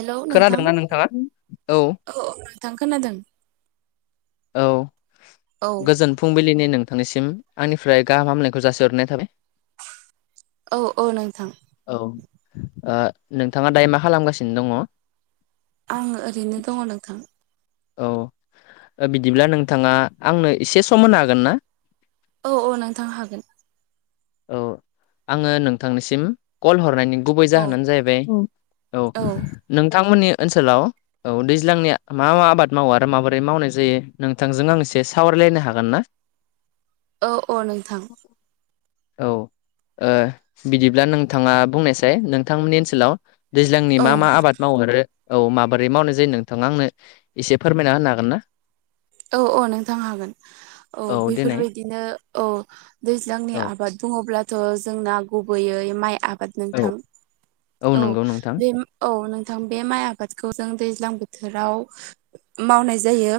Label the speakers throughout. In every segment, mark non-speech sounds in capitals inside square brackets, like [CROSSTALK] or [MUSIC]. Speaker 1: Hello नोंथां
Speaker 2: खोनादोंना नोंथाङा?
Speaker 1: औ औ नोंथां खोनादों।
Speaker 2: औ
Speaker 1: औ
Speaker 2: गोजोन फुंबिलिनि नों थांनिसिम आंनिफ्राय गाहामनायखौ जासोहरनाय थाबाय।
Speaker 1: औ औ नोंथां
Speaker 2: औ आ नोंथाङा दायो मा खालामगासिनो दङ?
Speaker 1: आं ओरैनो दङ नोंथां।
Speaker 2: औ बिदिब्ला नोंथाङा आंनो एसे सम होनो हागोन ना?
Speaker 1: औ औ नोंथां हागोन।
Speaker 2: औ आङो नोंथांनिसिम कल हरनायनि गुबै
Speaker 1: औ
Speaker 2: जाहोनानो जाहैबाय औ नोंथांमोननि ओनसोलाव औ दैज्लांनि मा मा आबाद मावा आरो माबोरै मावनाय जायो नोंथांजों आं एसे सावरायलायनो हागोन ना?
Speaker 1: औ औ नोंथां
Speaker 2: औ ओ बिदिब्ला नोंथाङा बुंनायसै नोंथांमोननि ओनसोलाव दैज्लांनि
Speaker 1: औ
Speaker 2: मा मा आबाद मावो आरो औ माबोरै मावनाय जायो नोंथांङा आंनो एसे फोरमायना होनो हागोन ना
Speaker 1: औ औ नोंथां हागोन औ बेफोरबायदिनो औ दैज्लांनि
Speaker 2: औ
Speaker 1: आबाद बुङोब्लाथ' जोंना गुबैयै माइ आ बाद नोंथां
Speaker 2: औ
Speaker 1: औ
Speaker 2: नंगौ नोंथां
Speaker 1: बे औ नोंथां बे माइ आबादखौ जों दैज्लां बोथोराव मावनाय जायो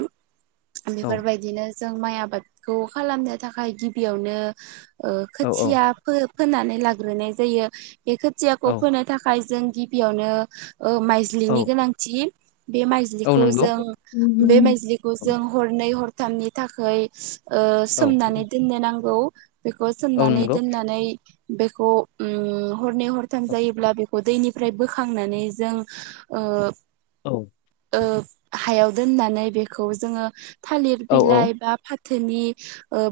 Speaker 2: औ
Speaker 1: बेफोरबायदिनो जों माइ आबादखौ खालामनो थाखाय गिबियावनो
Speaker 2: औ
Speaker 1: खोथिया फोननानै लाग्रोनाय जायो बे खोथियाखौ
Speaker 2: औ
Speaker 1: फोनो थाखाय जों गिबियावनो
Speaker 2: औ
Speaker 1: माइज्लिनि गोनांथि बे
Speaker 2: औ
Speaker 1: माइज्लिखौ
Speaker 2: नंगौ
Speaker 1: जों बे माइज्लिखौ जों हरनै हरथामनि थाखाय ओ
Speaker 2: औ
Speaker 1: सोमनानै दोननो नांगौ बेखौ
Speaker 2: औ
Speaker 1: सोमनानै
Speaker 2: नंगौ
Speaker 1: दोननानै बेखौ हरनै हरथाम
Speaker 2: औ
Speaker 1: जायोब्ला बे दैनिफ्राय बोखांनानै जों ओ
Speaker 2: औ
Speaker 1: ओ हायाव दोननानै बेखौ जोङो थालिर
Speaker 2: औ
Speaker 1: बिलाइ बा फाथोनि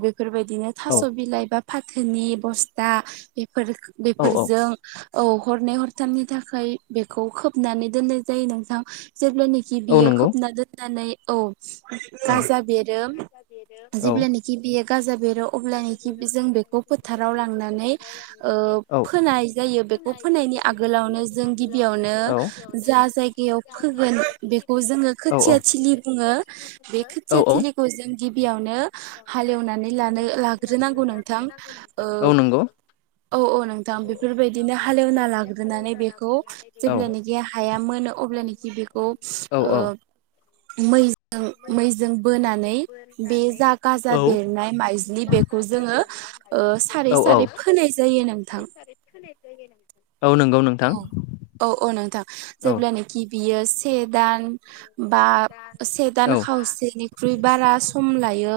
Speaker 1: बेफोरबायदिनो थास' बिलाइ बा फाथोनि बस्था
Speaker 2: औ औ
Speaker 1: बेफोरजों औ हरनै हरथारनि थाखाय बेखौ खोबनानै दोननाय जायो नोंथां जेब्लानिखि
Speaker 2: औ
Speaker 1: बियो
Speaker 2: नंगौ
Speaker 1: खोबना दोननानै औ
Speaker 2: औ
Speaker 1: गाजा बेरो
Speaker 2: औ
Speaker 1: जेब्लानाखि बेयो गाजा बेरो अब्ला जों बेखौ फोथाराव लांनानै ओ
Speaker 2: औ
Speaker 1: फोनाय जायो बेखौ
Speaker 2: फोनाय
Speaker 1: फो नायनि
Speaker 2: जायो बेखौ
Speaker 1: आगोलावनो
Speaker 2: फोनायनि
Speaker 1: जों
Speaker 2: आगोलावनो
Speaker 1: गिबियावनो
Speaker 2: जों
Speaker 1: जा
Speaker 2: गिबियावनो
Speaker 1: जायगायाव फोगोन बेखौ जोङो खो
Speaker 2: औ
Speaker 1: थिया थिलि बुङो बे
Speaker 2: औ
Speaker 1: खोथिया
Speaker 2: औ औ
Speaker 1: थिलिखौ जों गिबियावनो हालेवनानै लाग्रोनांगौ नोंथां ओ
Speaker 2: औ नंगौ
Speaker 1: औ औ नोंथां बेफोरबायदिनो हालेवना लाग्रोनानै बेखौ जेब्लानाखि हायामोन अब्लानोखि बेखौ
Speaker 2: औ
Speaker 1: ओ मै मै जों बोनानै बे जा गाजा
Speaker 2: औ
Speaker 1: बेरनाय बि बेखौ जोङो ओ सारै सारै फोनाय जायो नोंथां
Speaker 2: औ नंगौ नोंथां
Speaker 1: जेब्लानाखि बियो से दान बा से दान
Speaker 2: औ
Speaker 1: खावसेनिख्रुइ बारा सम लायो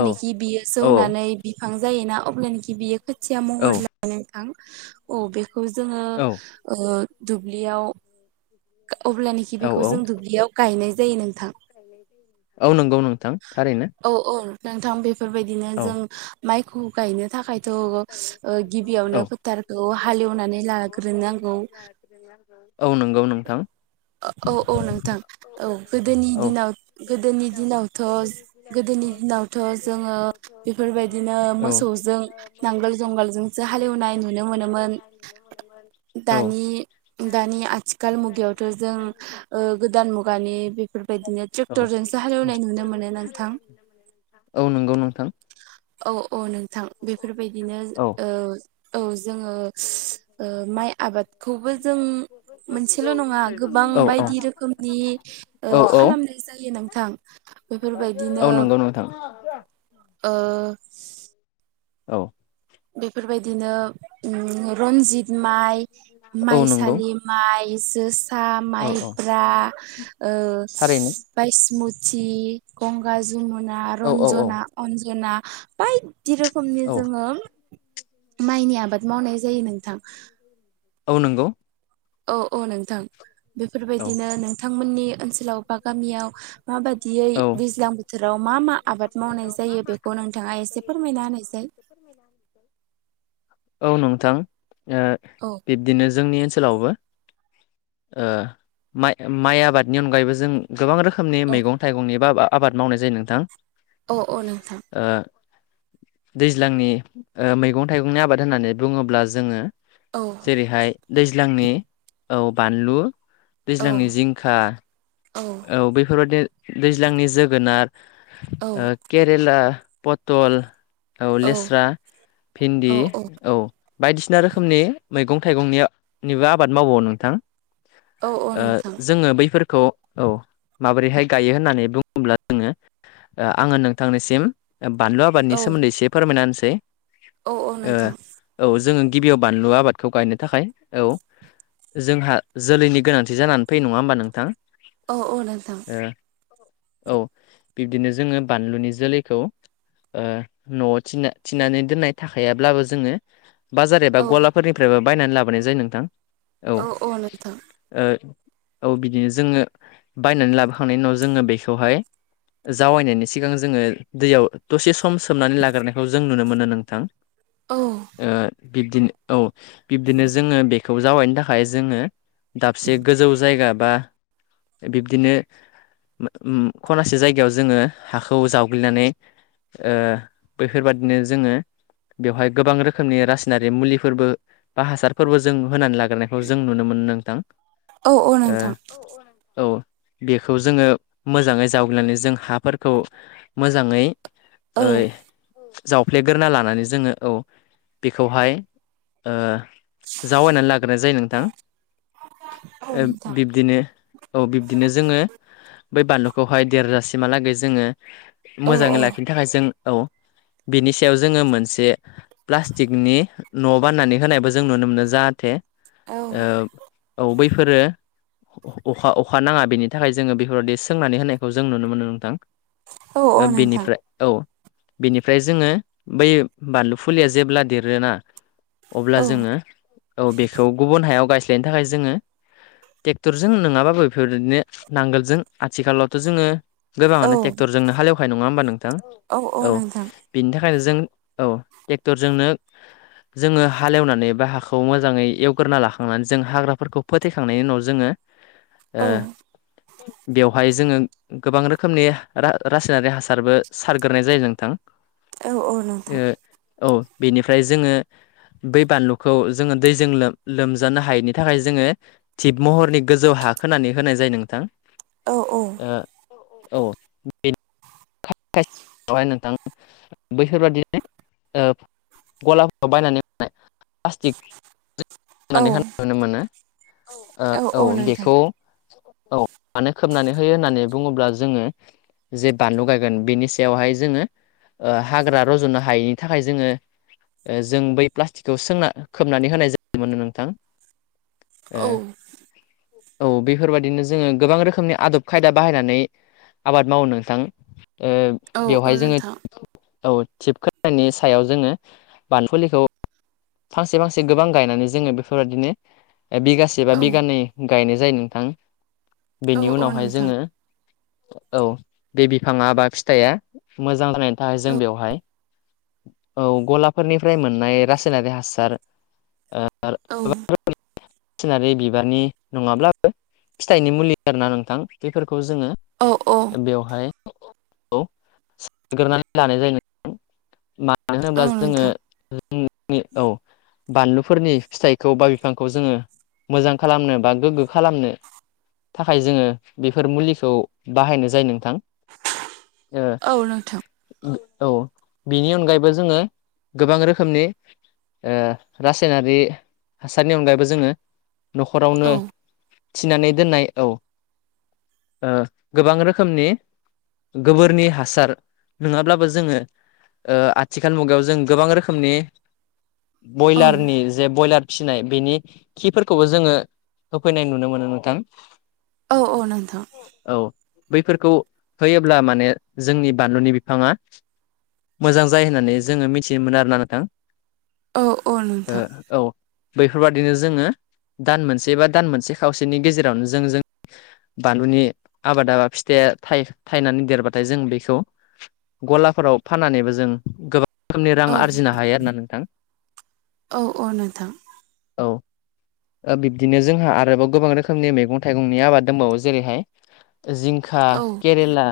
Speaker 2: औ
Speaker 1: बियो
Speaker 2: औ
Speaker 1: जौनानै बिफां जायोना अब्लानोखि बियो खोथिया
Speaker 2: औ
Speaker 1: महर लायो नोंथां औ बेखौ जोङो
Speaker 2: औ
Speaker 1: ओ दुब्लियाव अब्लानोखि
Speaker 2: औ
Speaker 1: बेखौ
Speaker 2: औ
Speaker 1: जों दुब्लियाव गायनाय जायो नों
Speaker 2: औ नंगौ नोंथां थारैनो
Speaker 1: औ औ नोंथां बेफोरबायदिनो
Speaker 2: औ
Speaker 1: जों माइखौ गायनो थाखायथ' गिबियावनो
Speaker 2: औ
Speaker 1: फोथारखौ हालेवनानै लाग्रोनांगौ
Speaker 2: औ नंगौ नोंथां
Speaker 1: औ औ नोंथां औ गोदोनि
Speaker 2: औ
Speaker 1: दिनाव गोदोनि दिनावथ' गोदोनि दिनावथ' जोङो बेफोरबायदिनो मोसौ
Speaker 2: बिदिनो मोसौजों नांगोल
Speaker 1: नुनो
Speaker 2: जुंगालजोंसो
Speaker 1: मोनोमोन
Speaker 2: हालेवनाय नुनो मोनोमोन औ
Speaker 1: दानि दानि आथिखाल मुगायावथ' जों ओ गोदान मुगानि बेफोरबायदिनो ट्रेक्टरजोंसो हालेवनाय नुनो मोनो नोंथां
Speaker 2: औ नंगौ नोंथां
Speaker 1: औ औ नों बेफोरबायदिनो औ औ जोङो माइ आबादखौबो जों मोनसेल' नङा गोबां
Speaker 2: नंगौ नोंथां। अ नोंथां। औ
Speaker 1: बायदि रोखोमनि
Speaker 2: औ औ
Speaker 1: खालामनाय जायो नोंथां
Speaker 2: औ
Speaker 1: बेफोरबायदिनो
Speaker 2: नोंगौ नोंथां।
Speaker 1: ओ
Speaker 2: औ
Speaker 1: बेफोरबायदिनो उम रनजित माइ
Speaker 2: औ नंगौ
Speaker 1: माइसालि माइ जोस सा
Speaker 2: औ औ
Speaker 1: माइब्रा ओ
Speaker 2: थारैनो
Speaker 1: बायस्मु थि गंगा जमुना
Speaker 2: औ औ औ
Speaker 1: रन्जना अन्जना बाय दि रोखोमनि
Speaker 2: औ
Speaker 1: जोङो माइनि आबाद मावनाय जायो नोंथां।
Speaker 2: औ नोंगौ।
Speaker 1: औ औ नोंथां
Speaker 2: औ
Speaker 1: बेफोरबायदिनो नोंथांमोननि ओनसोलाव बा गामियाव माबायदियै दैज्लां बोथोराव मा मा
Speaker 2: दैज्लां
Speaker 1: आबाद मावनाय
Speaker 2: बोथोराव मा
Speaker 1: जायो
Speaker 2: मा
Speaker 1: बेखौ
Speaker 2: आबाद
Speaker 1: नोंथाङा
Speaker 2: मावनाय
Speaker 1: एसे
Speaker 2: जायो बेखौ
Speaker 1: फोरमायना
Speaker 2: नोंथाङा
Speaker 1: होनायसाय
Speaker 2: एसे फोरमायनो [INAUDIBLE] औ नोंथां ओ
Speaker 1: औ
Speaker 2: बिब्दिनो जोंनि ओनसोलावबो। ओ माइ आबादनि अनगायैबो जों गोबां रो खोमनि
Speaker 1: औ
Speaker 2: मैगं थाइंनि बा आबाद मावनाय जायो नोंथां।
Speaker 1: अ अ नोंथां।
Speaker 2: ओ दैज्लांनि ओ मैगं थाइगंनि आबाद होननानै बुङोब्ला जोङो।
Speaker 1: औ
Speaker 2: जेरैहाय दैज्लांनि औ बानलु
Speaker 1: औ
Speaker 2: दैज्लांनि जिंखा औ बेफोरबायदि दैज्लांनि जोगोनार
Speaker 1: औ
Speaker 2: ओ केरेला पतल औ लेस्रा भिन्दि औ बायदिसिना रोखोमनि मैगं थाइगंनि निबो आबाद मावो नोंथां।
Speaker 1: औ औ
Speaker 2: ओ
Speaker 1: नोंथां
Speaker 2: जोङो बैफोरखौ औ माबोरैहाय गायो होननानै बुङोब्ला जोङो ओ आङो नोंथांनिसिम ओ बानलु आबादनि
Speaker 1: औ
Speaker 2: सोमोन्दै एसे फोरमायना होनसै
Speaker 1: औ औ
Speaker 2: ओ
Speaker 1: नोंथां
Speaker 2: औ जोङो गिबियाव बानलु आबादखौ गायनो थाखाय औ जोंहा जोलैनि गोनांथि जानानै फैयो नङा होमबा नोंथां?
Speaker 1: अ अ नोंथां।
Speaker 2: ओ औ बिब्दिनो जोङो बानलुनि जोलैखौ ओ न'आव थिना थिनानै दोननाय थाखायाब्लाबो जोङो बाजार
Speaker 1: औ
Speaker 2: एबा गलाफोरनिफ्रायबो बायनानै लाबोनाय जायो नोंथां।
Speaker 1: औ नोंथां
Speaker 2: औ। औ बिदिनो जोङो बायनानै लाबोखांनायनि उनाव जोङो बेखौहाय जावायनायनि सिगां जोङो दैयाव दसे सम सोमनानै लाग्रोननायखौ जों नुनो मोनो नोंथां।
Speaker 1: औ
Speaker 2: ओ बिबदिनो औ बिब्दिनो जोङो बेखौ जावायनो थाखाय जोङो दाबसे गोजौ जायगा बा बिब्दिनो उम उम खनासे जायगायाव जोङो हाखौ जावग्लिनानै ओ बैफोरबादिनो जोङो बेवहाय गोबां रोखोमनि रासायनारि मुलिफोरबो बा हासारफोरबो जों होनानै लाग्रोनायखौ जों नुनो मो नोंथां।
Speaker 1: औ औ नोंथां।
Speaker 2: ओ औ बेखौ जोङो मोजाङै जावग्लिनानै जों हाफोरखौ मोजाङै
Speaker 1: औ
Speaker 2: ओइ जावफ्लेगोरना लानानै जोङो औ बेखौहाय ओ जावायनानै लाग्रोनाय जायो नोंथां
Speaker 1: औ
Speaker 2: ओ
Speaker 1: नोंथां
Speaker 2: बिब्दिनो बिबदिनो जोङो बै बानलुखौहाय देरजासिमहालागै जोङो
Speaker 1: औ
Speaker 2: मोजाङै लाखिनो थाखाय जों औ बिनि सायाव जोङो मोनसे प्लास्टिकनि न' बान्नानै होनायबो जों नुनो मोनो जाहाथे
Speaker 1: औ
Speaker 2: ओ औ बैफोरो अखा अखा नाङा बेनि थाखाय जोङो बेफोरबायदि सोंनानै होनायखौ जों नुनो मोनो नोंथां‌।
Speaker 1: औ औ नोंथां
Speaker 2: बेनिफ्राय औ। बेनिफ्राय जोङो बै बानलु फुलिया जेब्ला देरोना अब्ला
Speaker 1: औ
Speaker 2: जोङो औ बेखौ गुबुन हायाव गायस्लायनो थाखाय जोङो ट्रेक्टर जों नङाबाबो बेफोरदिनो नांगोलजों आथिखालावथ' जोङो
Speaker 1: औ
Speaker 2: गोबाङानो ट्रेक्टरजोंनो हालेवखायो नङा होमबा नोंथां? औ बेनि थाखाय जों औ ट्रेक्टरजोंनो जोङो हालेवनानै बा हाखौ मोजाङै एवग्रोना लाखांनानै जों हाग्राफोरखौ फोथैखांनायनि उनाव जोङो
Speaker 1: औ
Speaker 2: ओ बेवहाय जोङो गोबां रोखोमनि रासायनारि हासारबो सारग्रोनाय जायो नोंथां।
Speaker 1: औ औ नोंथां।
Speaker 2: ओ औ बेनिफ्राय जोङो बै बानलुखौ जोङो दैजों लोम-लोमजानो हायैनि थाखाय जोङो थिब महरनि गोजौ हा खोनानै होनाय जायो नोंथां।
Speaker 1: औ औ
Speaker 2: औ बे यावहाय नोंथां बैफोरबादिनो गलाफोराव बायनानै मोननाय प्लासटिक
Speaker 1: औ
Speaker 2: होननानै होनाय नुनो मोनो औ बेखौ औ मानो खोबनानै होयो होननानै बुङोब्ला जोङो जे बानलु गायगोन बेनि सा यावहाय जोङो ओ हाग्रा रज'नो हायैनि थाखाय जोङो जों बै प्लास्टिकखौ सोंना खोबनानै होनाय जायोमोननो नोंथां। ओ
Speaker 1: औ
Speaker 2: औ बेफोरबायदिनो जोङो गोबां रोखोमनि आदब खायदा बाहायनानै आबाद मावो नोंथां ओ
Speaker 1: औ औ
Speaker 2: बेवहाय जोङो
Speaker 1: नोंथां
Speaker 2: औ थिबखानि सायाव जोङो बानलु फुलिखौ फांसे फांसे गोबां गायनानै जोङो बेफोरबायदिनो बिगासे बा
Speaker 1: औ
Speaker 2: बिगानै गायनाय जायो नोंथां
Speaker 1: औ
Speaker 2: बेनि
Speaker 1: औ
Speaker 2: उनावहाय
Speaker 1: नोंथां
Speaker 2: जोङो औ बे बिफाङा बा फिथाइआ मोजां जानायनि थाखाय जों
Speaker 1: औ
Speaker 2: बेवहाय औ गलाफोरनिफ्राय मोननाय रासायनारि हासार ओ
Speaker 1: औ
Speaker 2: सिनारि बिबारनि नङाब्लाबो फिथाइनि मुलि आरोना नोंथां बिफोरखौ खौ जोङो
Speaker 1: औ औ
Speaker 2: ओ बेवहाय [INAUDIBLE] सग्रानै लानाय जायो ऩंथां मानो
Speaker 1: औ
Speaker 2: होनोब्ला
Speaker 1: नोंथां
Speaker 2: जोङो [UNINTELLIGIBLE] औ बानलुफोरनि फिथाइखौ बा बिफांखौ जोङो मोजां खालामनो बा गोग्गो खालामनो थाखाय जोङो बेफोर मुलिखौ बाहायनाय जायो नोंथां। ओ
Speaker 1: औ नोंथां
Speaker 2: उम औ बिनि अनगायैबो जोङो गोबां रोखोमनि ओ रासायनारि हासारनि अनगायैबो जोङो न'खरावनो
Speaker 1: औ
Speaker 2: थिनानै दोननाय औ ओ गोबां रोखोमनि गोबोरनि हासार नङाब्लाबो जोङो ओ आथिखाल मुगायाव जों गोबां रोखोमनि
Speaker 1: औ
Speaker 2: बयलारनि जे बयलार फिसिनाय बेनि खिफोरखौबो जोङो होफैनाय नुनो मोनो नोंथां।
Speaker 1: औ औ नोंथां।
Speaker 2: औ बैफोरखौ होयोब्ला माने जोंनि बानलुनि बिफाङा मोजां जायो होननानै जोङो मिथिनो मोनो आरोना नोंथां।
Speaker 1: औ औ
Speaker 2: ओ
Speaker 1: नोंथां
Speaker 2: औ बैफोर बादिनो जोङो दान मोनसे बा दान मोनसे खावसेनि गेजेरावनो जों जोंनि बानलुनि आबादा बा फिथाइया थायनानै देरबाथाय जों बेखौ गलाफोराव फाननानैबो जों गोबां रोखोमनि रां
Speaker 1: औ
Speaker 2: आरजिनो हायो आरोना नोंथां।
Speaker 1: औ नोंथां औ औ नोंथां
Speaker 2: औ। ओ बिब्दिनो जोंहा आरोबाव गोबां रोखोमनि मैगं थाइगंनि आबाद दंबावो जेरैहाय जिंखा केरेला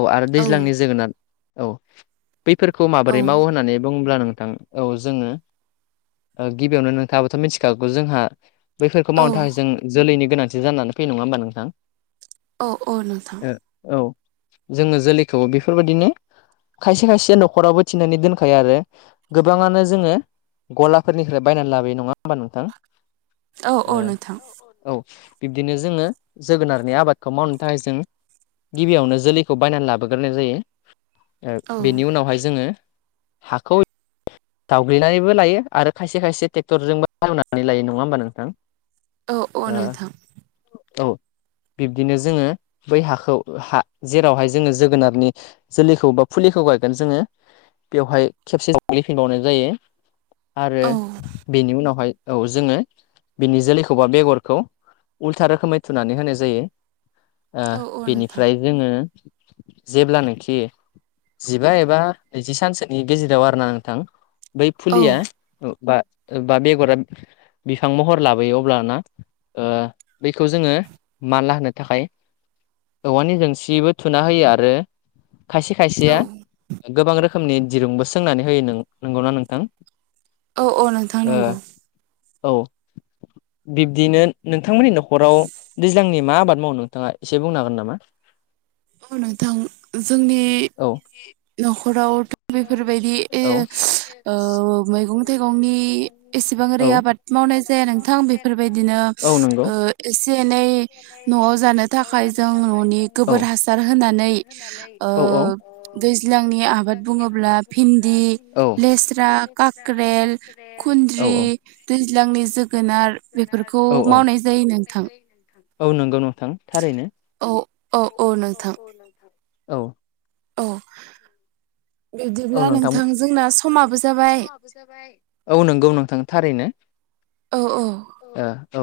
Speaker 2: औ आरो दैज्लांनि जोगोनार औ बैफोरखौ माबोरै मावो होननानै बुं ब्ला नोंथां औ जोङो ओ गिबियावनो नोंथाङाबोथ' मिथिखागौ जोंहा बैफोरखौ मावनो थाखाय जों जोलैनि गोनांथि जानानै फैनाय नङा होमबा नोंथां?
Speaker 1: औ औ नोंथां
Speaker 2: ओ औ जोङो जोलैखौ बेफोर बादिनो खायसे खायसे न'खरावबो थिनानै दोनखायो आरो गोबाङानो जोङो गलाफोरनिफ्राय बायनानै लाबोयो नङा होमबा नोंथां
Speaker 1: औ औ नोंथां औ
Speaker 2: ए औ बिब्दिनो जोङो जोगोनारनि आबादखौ मावनो थाखाय जों गिबियावनो जोलैखौ बायनानै लाबोग्रोनाय जायो बेनि
Speaker 1: औ
Speaker 2: उनावहाय जोङो हाखौ जावग्लिनानैबो लायो आरो खायसे खायसे ट्रेक्टरजोंबो [INAUDIBLE] मावनानै लायो नङा होमबा नोंथां?
Speaker 1: औ अ
Speaker 2: ओ
Speaker 1: नोंथां।
Speaker 2: [INAUDIBLE] बिब्दिनो जोङो बै हाखौ हा जेरावहाय जोङो जोगोनारनि जोलैखौ बा फुलिखौ गाय जोङो बेवहाय खेबसे [INAUDIBLE] फिबावनाय जायो आरो बेनि उनावहाय औ जोङो बिनि जोलैखौ बा बेगरखौ उल्था रोखोमै थुनानै होनाय जायो। ओ बेनिफ्राय जोङो जेब्लानोखि जिबा एबा नैजि सानसोनि गेजेराव आर ना नो थां बै
Speaker 1: औ
Speaker 2: फुलिया। औ बा ओ बा बेगरा बिफां महर लाबोयो अब्लाना बेखौ जोङो माला होनो थाखाय औवानि जोंसिबो थुना होयो आरो। खायसे
Speaker 1: औ
Speaker 2: खायसेया गोबां रोखोमनि दिरुंबो सोंनानै होयो नोंगौना नोंथां।
Speaker 1: औ औ नोंथां
Speaker 2: ओ
Speaker 1: नंगौ
Speaker 2: औ बिब्दिनो नोंथांमोननि न'खराव दैज्लांनि मा आबाद मावो नोंथाङा एसे बुंनो हागोन नामा?
Speaker 1: औ नोंथां जोंनि
Speaker 2: औ
Speaker 1: न'खराव
Speaker 2: औ
Speaker 1: ओ मैगं थाइगंनि एसेबां ओरै
Speaker 2: औ
Speaker 1: आबाद मावनाय जाया नोंथां बेफोरबायदिनो
Speaker 2: औ नंगौ
Speaker 1: एसे एनै न'आव जानो थाखाय जों ननि गोबोर हासार होनानै ओ
Speaker 2: औ
Speaker 1: दै नि आबाद बुङोब्ला भिन्दि
Speaker 2: औ
Speaker 1: लेस्रा काक्रेल
Speaker 2: औ
Speaker 1: खुन्द्रि दैज्लांनि जोगोनार बेफोरखौ
Speaker 2: औ औ
Speaker 1: मावनाय जायो नोंथां।
Speaker 2: औ नंगौ नों
Speaker 1: औ औ औ नोंथां
Speaker 2: औ
Speaker 1: औ
Speaker 2: औ
Speaker 1: बिब्दिब्ला
Speaker 2: नोंथां
Speaker 1: जोंना समाबो जाबाय
Speaker 2: सम जाबाय औ नंगौ नोंथां थारैनो।
Speaker 1: औ औ
Speaker 2: ओ औ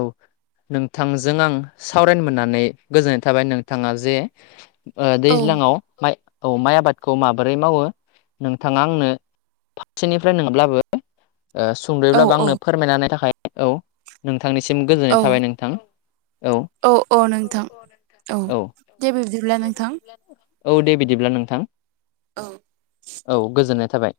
Speaker 2: नोंथांजों आं सावरायनो मोननानै गोजोननाय थाबाय नोंथाङा जे
Speaker 1: औ
Speaker 2: दैज्लाङाव माइ औ माइ आबादखौ माबोरै मावो? नोंथाङा आंनो फारसेनिफ्राय नङाब्लाबो ओ
Speaker 1: औ
Speaker 2: सुंद'यब्लाबो आंनो
Speaker 1: औ
Speaker 2: फोरमायनानै थाखाय औ नोंथांनिसिम गोजोननाय
Speaker 1: औ
Speaker 2: थाबाय नोंथां। औ औ औ
Speaker 1: दे बिब्दिब्ला
Speaker 2: दे
Speaker 1: नोंथां
Speaker 2: बिदिब्ला नोंथां।
Speaker 1: औ
Speaker 2: औ गोजोननाय थाबाय।